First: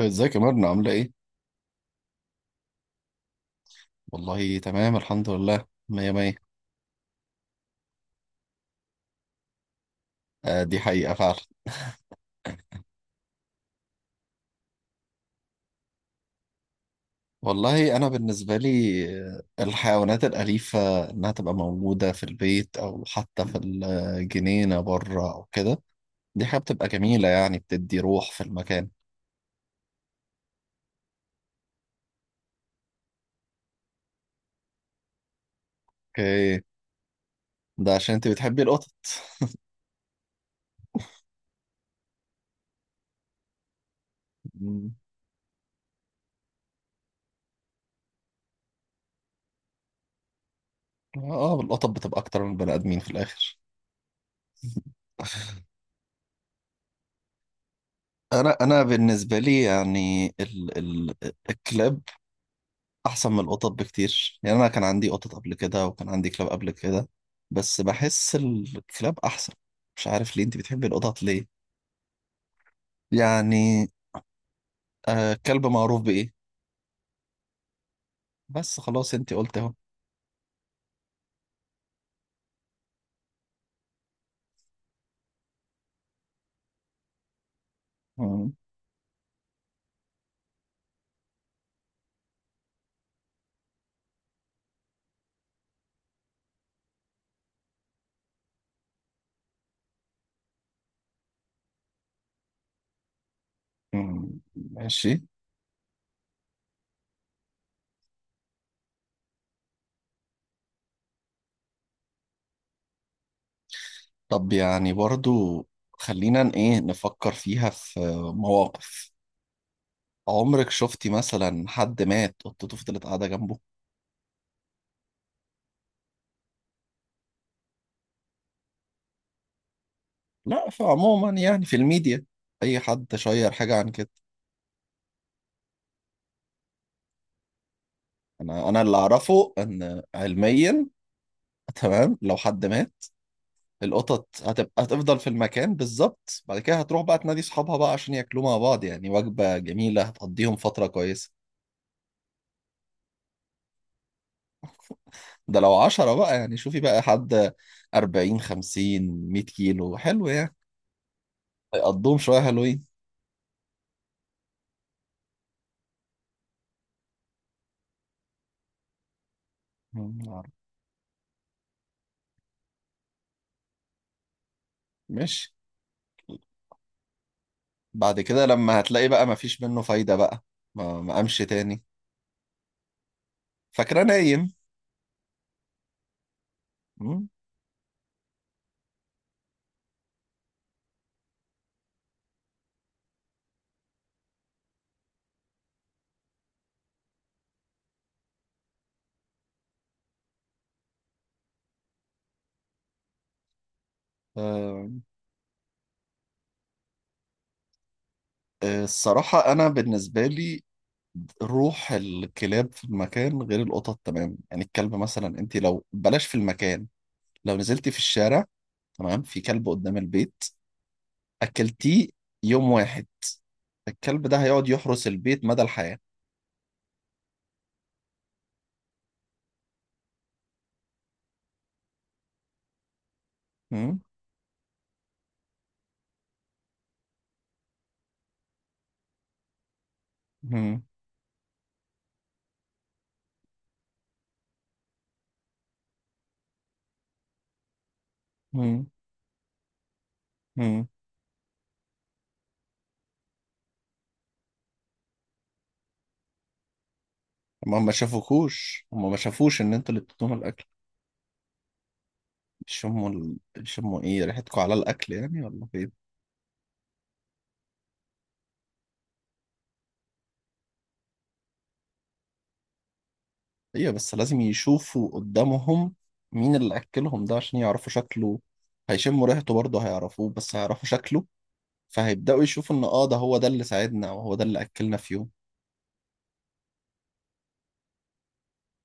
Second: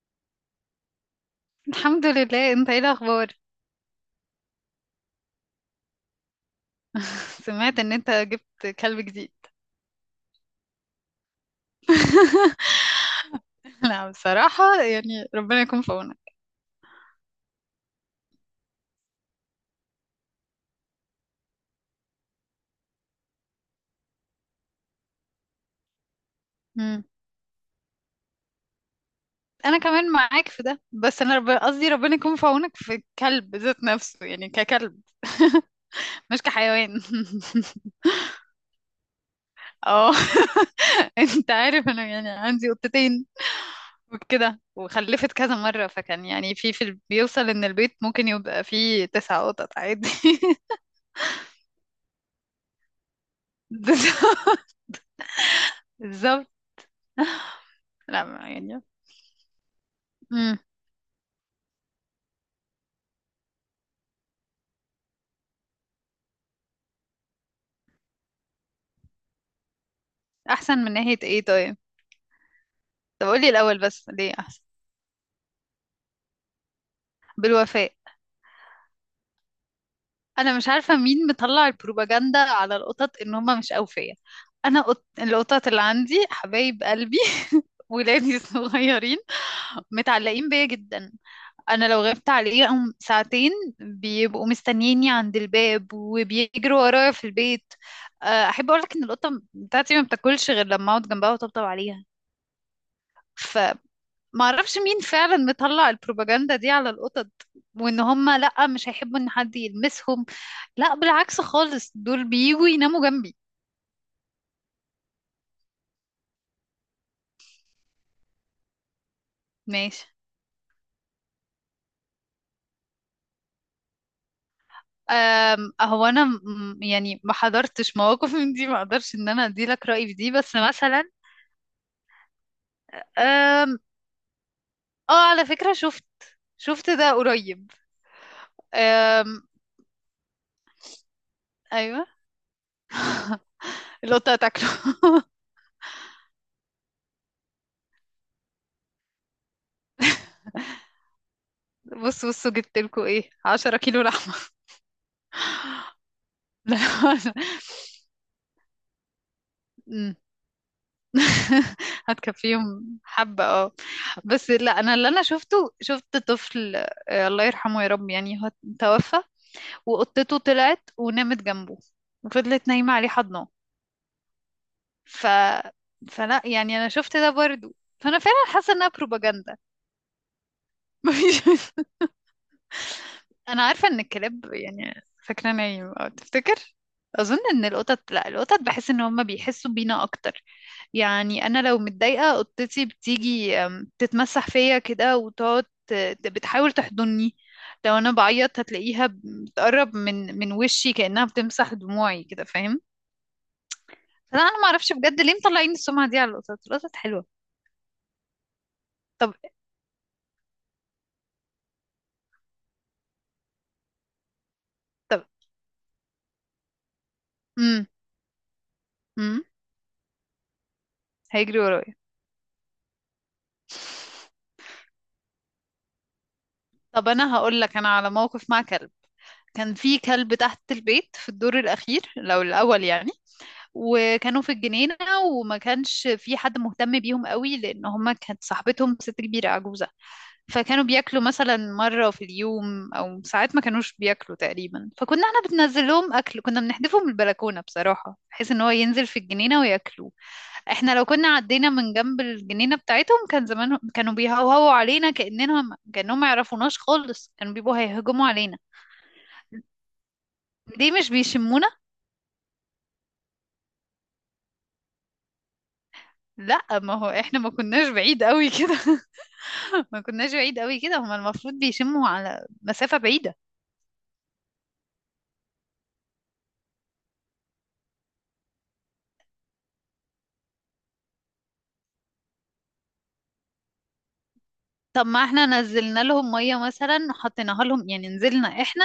ازيك يا مرنة، عاملة ايه؟ الحمد لله، انت ايه الاخبار؟ والله تمام، الحمد لله، مية مية. سمعت ان انت جبت كلب جديد؟ آه، دي حقيقة فعلا. لا، بصراحة يعني ربنا يكون في عونك. والله أنا بالنسبة لي الحيوانات الأليفة إنها تبقى موجودة في البيت أو حتى في الجنينة بره أو كده، دي حاجة بتبقى مم. جميلة، يعني بتدي روح في المكان. انا كمان معاك في ده، بس انا قصدي ربنا يكون في عونك في الكلب ذات نفسه يعني ككلب، مش اوكي. كحيوان. ده عشان انت بتحبي القطط؟ اه. انت عارف انا يعني عندي قطتين وكده مم. وخلفت كذا مرة، فكان يعني بيوصل ان البيت ممكن يبقى فيه تسع قطط عادي. اه، آه، القطط بتبقى أكتر من البني آدمين في الآخر. بالظبط. لا، ما انا يعني. بالنسبه لي يعني مم. ال ال الكلاب احسن من القطط بكتير، يعني انا كان عندي قطط قبل كده وكان عندي كلاب قبل كده، بس بحس الكلاب احسن. مش عارف ليه، انت احسن بتحبي من ناحية القطط ايه؟ ليه؟ طيب، طب قولي الاول يعني بس ليه احسن؟ كلب معروف بايه؟ بالوفاء. بس خلاص، انت قلت اهو. انا مش عارفة مين مطلع البروباجندا على القطط ان هما مش اوفياء. انا القطط اللي عندي حبايب قلبي، ولادي مم، الصغيرين، متعلقين بيا جدا. انا لو غبت عليهم ساعتين بيبقوا مستنييني عند الباب وبيجروا ورايا في البيت. احب اقولك ان القطه بتاعتي ما بتاكلش غير لما اقعد جنبها وطبطب عليها، ف مم، ما اعرفش مين ماشي. فعلا مطلع البروباجندا دي على القطط، وان هم لا مش هيحبوا ان حد يلمسهم. لا، بالعكس خالص، دول بييجوا يناموا جنبي. طب يعني برضو، خلينا ن- ايه نفكر فيها في مواقف. ماشي. عمرك شفتي مثلا حد مات قطته فضلت قاعدة جنبه؟ هو انا يعني ما حضرتش مواقف من دي، ما اقدرش ان انا ادي لك رأيي في دي، بس لا، مثلا فعموما يعني في الميديا اي حد شير حاجة أم عن كده. اه، على فكرة شفت ده قريب. انا اللي أم اعرفه ان علميا، ايوه. تمام، لو حد مات القطط القطة هتبقى تاكله. هتفضل في المكان بالظبط، بعد كده هتروح بقى تنادي صحابها بقى عشان ياكلوا مع بعض، يعني وجبة جميلة هتقضيهم فترة كويسة. بصوا جبت لكم ايه 10 كيلو لحمة. ده لو 10 بقى، يعني شوفي بقى حد 40 50 100 كيلو، لا. حلو يعني. هيقضوهم شوية حلوين. هتكفيهم حبة، اه. بس لا، انا اللي انا شفته، شفت طفل. الله يرحمه يا رب، يعني هو توفى، مم، وقطته عارف. طلعت ونامت جنبه، وفضلت نايمة عليه حضنه، ف ماشي. فلا يعني انا شفت ده برضو، فانا بعد فعلا كده حاسة لما انها هتلاقي بقى بروباجندا. مفيش منه فايدة بقى، ما ما قامش مفيش. تاني. انا عارفه ان فاكرة الكلاب نايم. يعني فاكره نايم او تفتكر. مم. اظن ان القطط لا، القطط بحس ان هم بيحسوا بينا اكتر. يعني انا لو متضايقه قطتي بتيجي، تتمسح فيا كده وتقعد بتحاول تحضني. لو انا بعيط هتلاقيها بتقرب من وشي كانها بتمسح دموعي كده، فاهم. فلا انا ما آه، اعرفش بجد ليه مطلعين السمعه دي على القطط. القطط حلوه. طب الصراحة أنا بالنسبة لي روح الكلاب في المكان غير القطط، تمام؟ يعني الكلب طب. مثلا، انت لو بلاش في المكان، لو امم نزلتي في الشارع، تمام، في امم كلب قدام البيت، هيجري ورايا. اكلتيه يوم واحد، الكلب ده هيقعد يحرس البيت مدى الحياة. طب انا هقول لك انا على موقف مع كلب. كان في كلب تحت البيت في الدور الاخير لو الاول يعني، هم. وكانوا في الجنينه، وما كانش في حد مهتم بيهم قوي لان هما كانت صاحبتهم ست كبيره عجوزه. هم. فكانوا بياكلوا مثلا مره في اليوم او ساعات ما كانوش بياكلوا تقريبا، فكنا احنا بننزل لهم اكل، كنا بنحدفه من البلكونه بصراحه، بحيث ان هو هم. ينزل في الجنينه وياكلوه. هم. احنا لو كنا عدينا من جنب الجنينة بتاعتهم كان زمانهم كانوا بيهوهوا علينا، كأنهم ما يعرفوناش خالص، كانوا بيبقوا هيهجموا علينا. هما ما شافوش ان انتوا اللي بتدوهم الاكل؟ ليه مش بيشمونا؟ يشموا ايه، ريحتكم على الاكل يعني ولا فين؟ لا، ما هو احنا ما كناش بعيد قوي كده. ما كناش بعيد قوي كده، هما المفروض بيشموا على مسافة بعيدة. ايوه، بس لازم يشوفوا قدامهم مين اللي اكلهم ده عشان يعرفوا شكله. هيشموا ريحته برضه، هيعرفوه، بس هيعرفوا شكله، فهيبدأوا يشوفوا إن ده هو ده اللي ساعدنا أو هو ده اللي أكلنا طب في ما يوم. احنا نزلنا لهم مية مثلا وحطيناها لهم، يعني نزلنا احنا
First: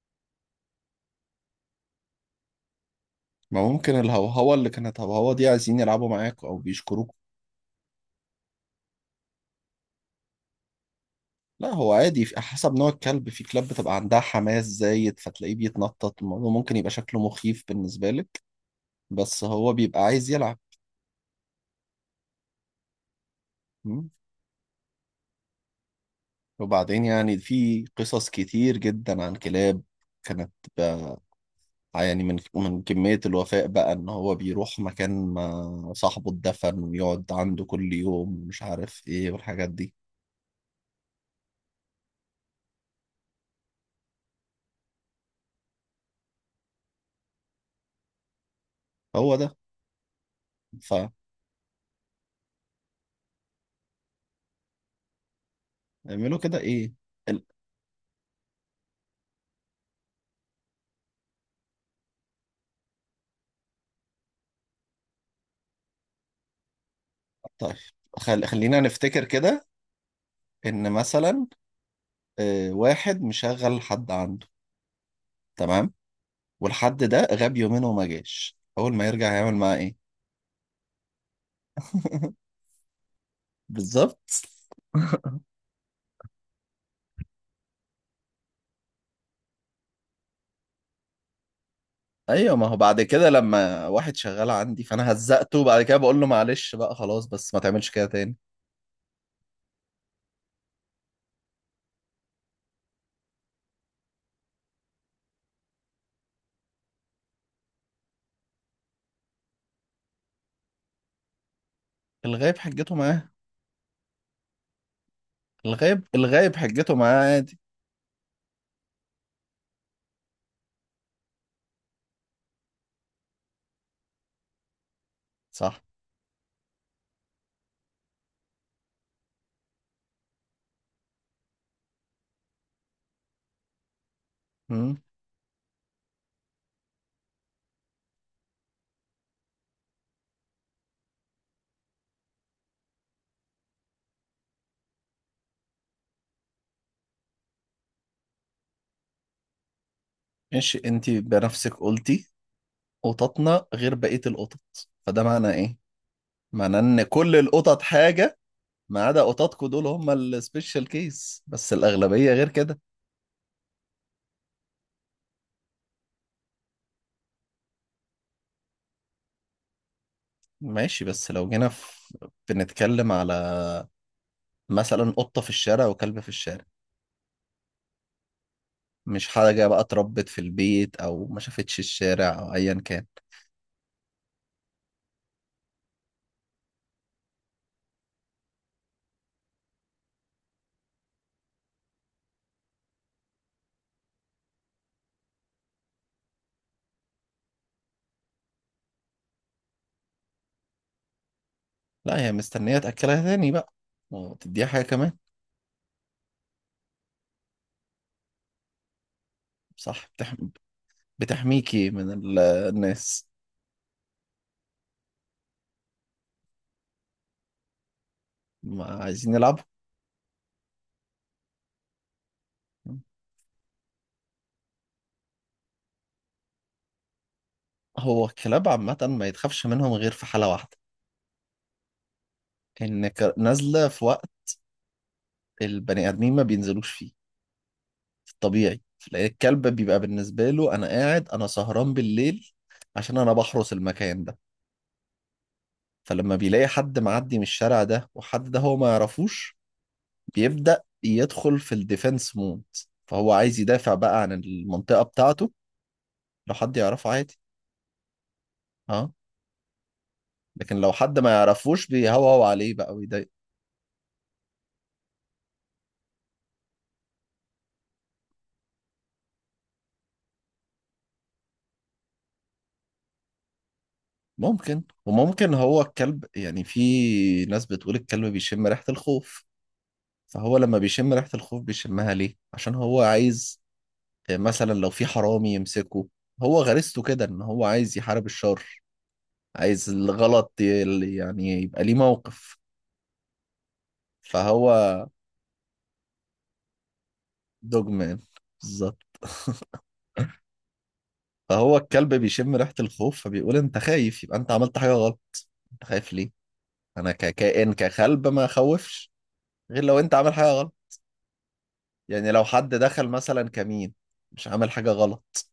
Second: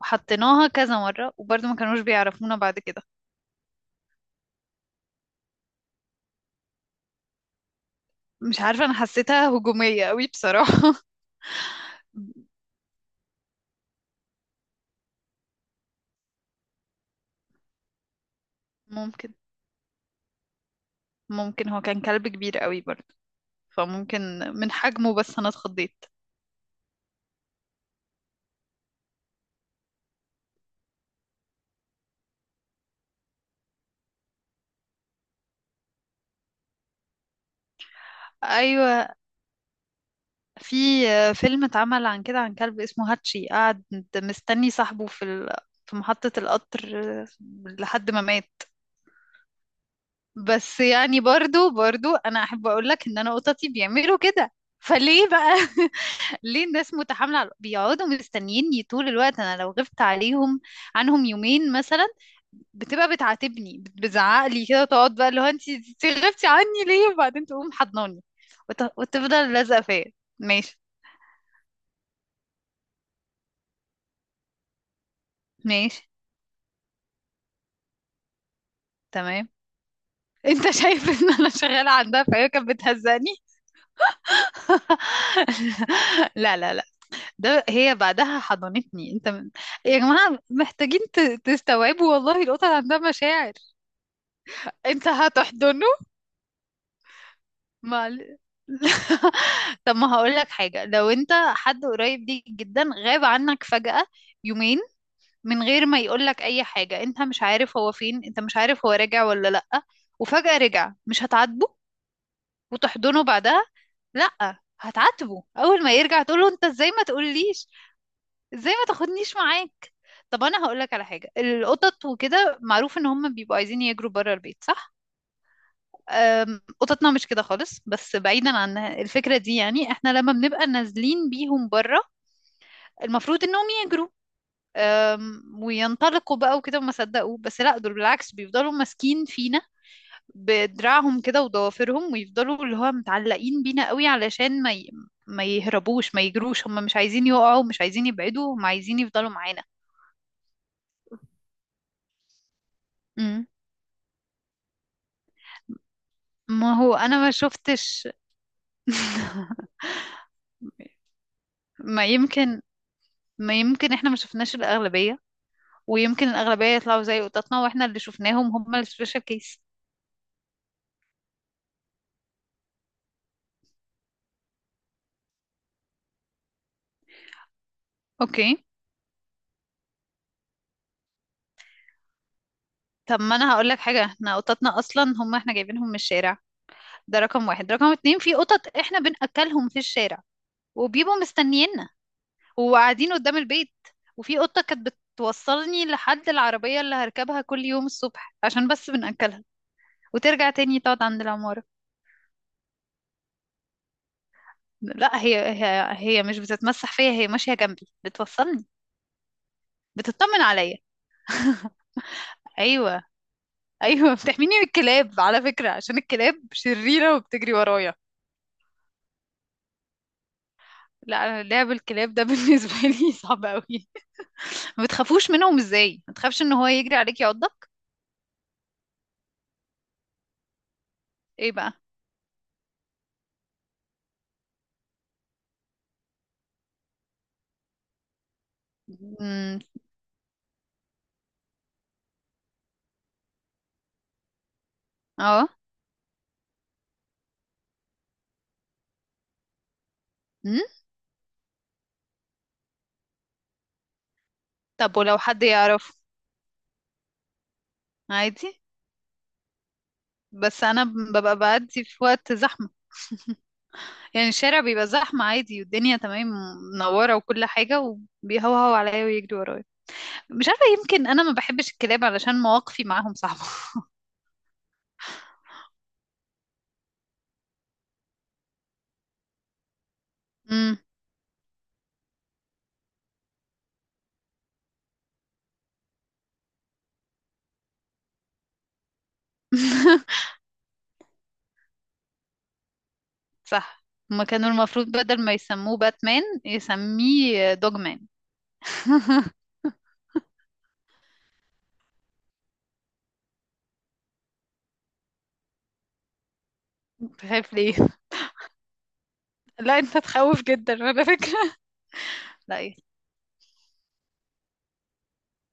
وحطيناها كذا مرة، وبرضه ما كانوش بيعرفونا بعد كده. ما ممكن الهوهوة اللي كانت، هوهوة دي عايزين يلعبوا معاكوا أو بيشكروكوا. مش عارفة، انا حسيتها هجومية قوي بصراحة. لا، هو عادي حسب نوع الكلب، في كلاب بتبقى عندها حماس زايد فتلاقيه بيتنطط، الموضوع ممكن يبقى شكله مخيف بالنسبة لك، ممكن بس هو بيبقى عايز يلعب. ممكن هو كان كلب كبير قوي برضه، م؟ فممكن من حجمه، بس انا اتخضيت. وبعدين يعني في قصص كتير جدا عن كلاب كانت، بقى، يعني من كمية الوفاء بقى إن هو بيروح مكان ما صاحبه اتدفن ويقعد عنده كل يوم ومش عارف ايوه، إيه والحاجات دي. في فيلم اتعمل عن كده عن كلب اسمه هاتشي، قعد مستني صاحبه في محطة القطر لحد ما مات. هو ده. بس يعني برضو انا احب اقول لك ان انا قطتي بيعملوا كده، فليه بقى؟ فاعملوا كده ليه الناس ايه؟ ال- متحاملة بيقعدوا مستنيني طول الوقت، انا لو غبت عنهم يومين مثلا بتبقى بتعاتبني، بتزعق لي كده وتقعد بقى اللي هو انت غبتي عني ليه؟ وبعدين تقوم طيب، حضناني خلينا نفتكر وتفضل كده، لازقة فيا. ماشي. ان مثلا واحد مشغل حد عنده، تمام، ماشي، والحد ده غاب يومين وما جاش، اول ما يرجع تمام. هيعمل معاه ايه؟ انت شايف ان انا شغالة عندها فهي كانت بتهزقني. بالظبط. لا لا لا، ده هي بعدها حضنتني، يا جماعة محتاجين تستوعبوا، والله ايوه، القطط ما هو عندها بعد كده مشاعر. لما واحد شغال عندي انت فانا هزقته، هتحضن وبعد كده بقول له معلش بقى، خلاص بس ما تعملش كده ما تاني. ل- طب ما هقول لك حاجة، لو انت حد قريب ليك جدا غاب عنك فجأة يومين من غير ما يقول لك اي حاجة، انت مش عارف هو فين، انت مش عارف هو راجع ولا لأ، وفجأة رجع، مش هتعاتبه الغايب حجته وتحضنه معاه. بعدها؟ لأ، هتعاتبه اول ما الغايب يرجع، تقول له الغايب انت ازاي حجته ما معاه، عادي. تقوليش، ازاي ما تاخدنيش معاك. طب انا هقول لك على حاجة، القطط وكده معروف ان هم بيبقوا عايزين يجروا بره البيت، صح. صح. قططنا مش كده خالص، بس بعيدا عن الفكرة دي، يعني احنا لما بنبقى نازلين بيهم بره المفروض انهم يجروا، امم وينطلقوا بقى وكده وما صدقوا، بس لا، دول بالعكس بيفضلوا ماسكين فينا بدراعهم كده وضوافرهم، ويفضلوا اللي هو متعلقين بينا قوي علشان ما يهربوش، ما يجروش، هم مش عايزين يقعوا، مش عايزين يبعدوا، هم عايزين يفضلوا معانا. ماشي. انت بنفسك قلتي مم. قططنا غير بقية القطط، فده معنى ايه؟ ما معناه هو ان انا ما كل القطط شفتش. حاجة ما عدا قططكوا، دول هم السبيشال كيس، بس ما الأغلبية غير يمكن كده. ما يمكن احنا ما شفناش الأغلبية، ويمكن الأغلبية يطلعوا زي قططنا، واحنا اللي شفناهم هم السبيشال كيس. ماشي، بس لو جينا بنتكلم على مثلا قطة في الشارع وكلب في الشارع، اوكي. مش حاجة بقى اتربت في البيت أو ما شافتش الشارع أو أيا كان. طب ما انا هقول لك حاجه، احنا قططنا اصلا هم احنا جايبينهم من الشارع، ده رقم واحد. رقم اتنين، في قطط احنا بنأكلهم في الشارع وبيبقوا مستنيينا وقاعدين قدام البيت، وفي قطه كانت بتوصلني لحد العربيه اللي هركبها كل يوم الصبح عشان بس بنأكلها، وترجع تاني تقعد عند العماره. لا، هي مستنية تأكلها تاني بقى، وتديها حاجة كمان. لا، هي مش بتتمسح فيا، هي ماشيه جنبي بتوصلني، صح. بتطمن عليا. بتحميكي من ايوه، الناس. ايوه، بتحميني من الكلاب على فكره، عشان الكلاب شريره وبتجري ورايا. ما عايزين يلعبوا. لا، انا لعب الكلاب ده بالنسبه لي صعب قوي. ما بتخافوش منهم؟ ازاي ما تخافش ان هو يجري عليك يعضك؟ هو الكلاب عامة ما يتخافش منهم غير في حالة واحدة، ايه بقى. ان نازله في وقت البني ادمين ما بينزلوش فيه في الطبيعي، لان امم. الكلب بيبقى بالنسبه له انا قاعد، انا سهران بالليل عشان انا بحرس المكان ده، اه. فلما بيلاقي حد معدي من الشارع ده وحد ده هو ما يعرفوش امم. بيبدا يدخل في الديفense مود، فهو عايز يدافع بقى عن طب المنطقه ولو حد بتاعته. يعرفه لو حد يعرفه عادي. عادي. اه. بس لكن انا لو حد ما ببقى بعدي يعرفوش في وقت بيهوهو زحمه، عليه بقى ويضايق. يعني الشارع بيبقى زحمه عادي والدنيا تمام منوره وكل حاجه، وبيهوهو عليا ويجري ورايا. مش عارفه، يمكن انا ما بحبش الكلاب علشان مواقفي معاهم صعبه. ممكن، وممكن هو الكلب، يعني في ناس بتقول الكلب بيشم ريحه الخوف، فهو امم. لما بيشم ريحة الخوف بيشمها ليه؟ عشان هو عايز، مثلا لو في حرامي يمسكه، هو غريزته كده ان هو عايز يحارب الشر، عايز الغلط يعني يبقى ليه موقف. صح، هما كانوا فهو المفروض بدل ما يسموه باتمان يسميه دوجمان. دوجمان، بالظبط. فهو الكلب بيشم ريحة الخوف فبيقول انت خايف، يبقى انت عملت حاجة غلط. انت خايف ليه؟ انا تخاف ككائن، ليه؟ ككلب ما اخوفش لا، غير انت لو انت عامل تخوف حاجة جدا غلط. على فكرة. يعني لو لا حد ايه. دخل مثلا كمين مش عامل حاجة غلط،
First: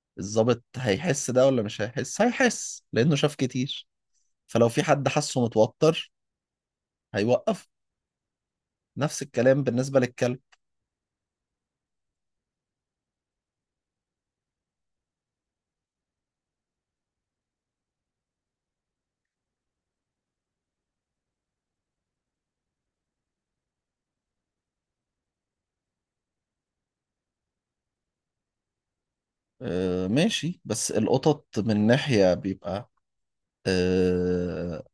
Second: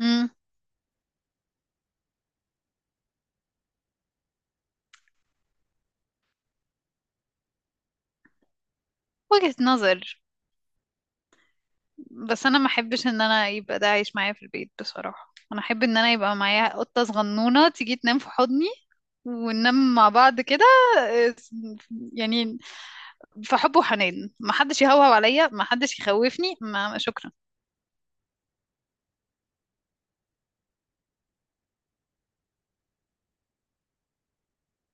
امم. الضابط هيحس ده ولا مش هيحس؟ هيحس، لأنه شاف كتير، فلو في حد حاسه متوتر هيوقف. نفس وجهة الكلام بالنسبة نظر. للكلب. بس انا ما احبش ان انا يبقى ده عايش معايا في البيت بصراحة، انا احب ان انا يبقى معايا قطة صغنونة تيجي تنام في حضني، وننام مع بعض كده. آه، يعني في حب وحنان، ما حدش يهوهو عليا، ما حدش يخوفني. ما شكرا. آه، ماشي، بس القطط من ناحية بيبقى آه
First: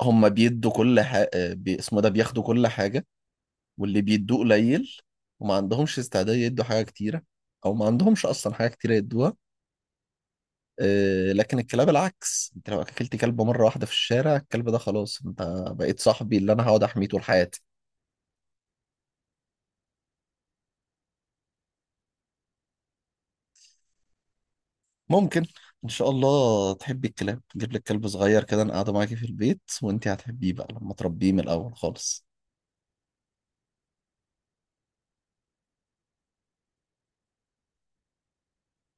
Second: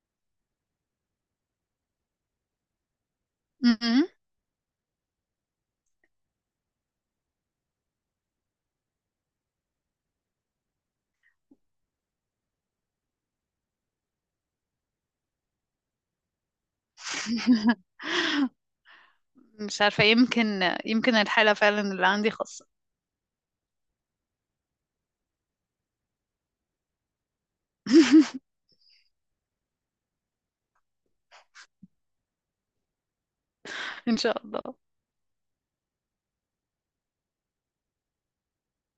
هم بيدوا كل حاجة بي اسمه، ده بياخدوا كل حاجة، واللي م-م. بيدوه قليل، وما عندهمش استعداد يدوا حاجة كتيرة، أو ما عندهمش أصلا حاجة كتيرة يدوها. لكن الكلاب العكس، أنت لو أكلت كلب مرة واحدة في الشارع، الكلب ده خلاص، أنت بقيت صاحبي اللي أنا هقعد أحميه طول حياتي. مش عارفة، يمكن الحالة فعلا اللي عندي خاصة. ممكن. ان شاء الله تحبي الكلاب، نجيب لك كلب صغير كده، انا قاعده معاكي في البيت وانتي هتحبيه بقى لما تربيه من الاول خالص. ان شاء الله.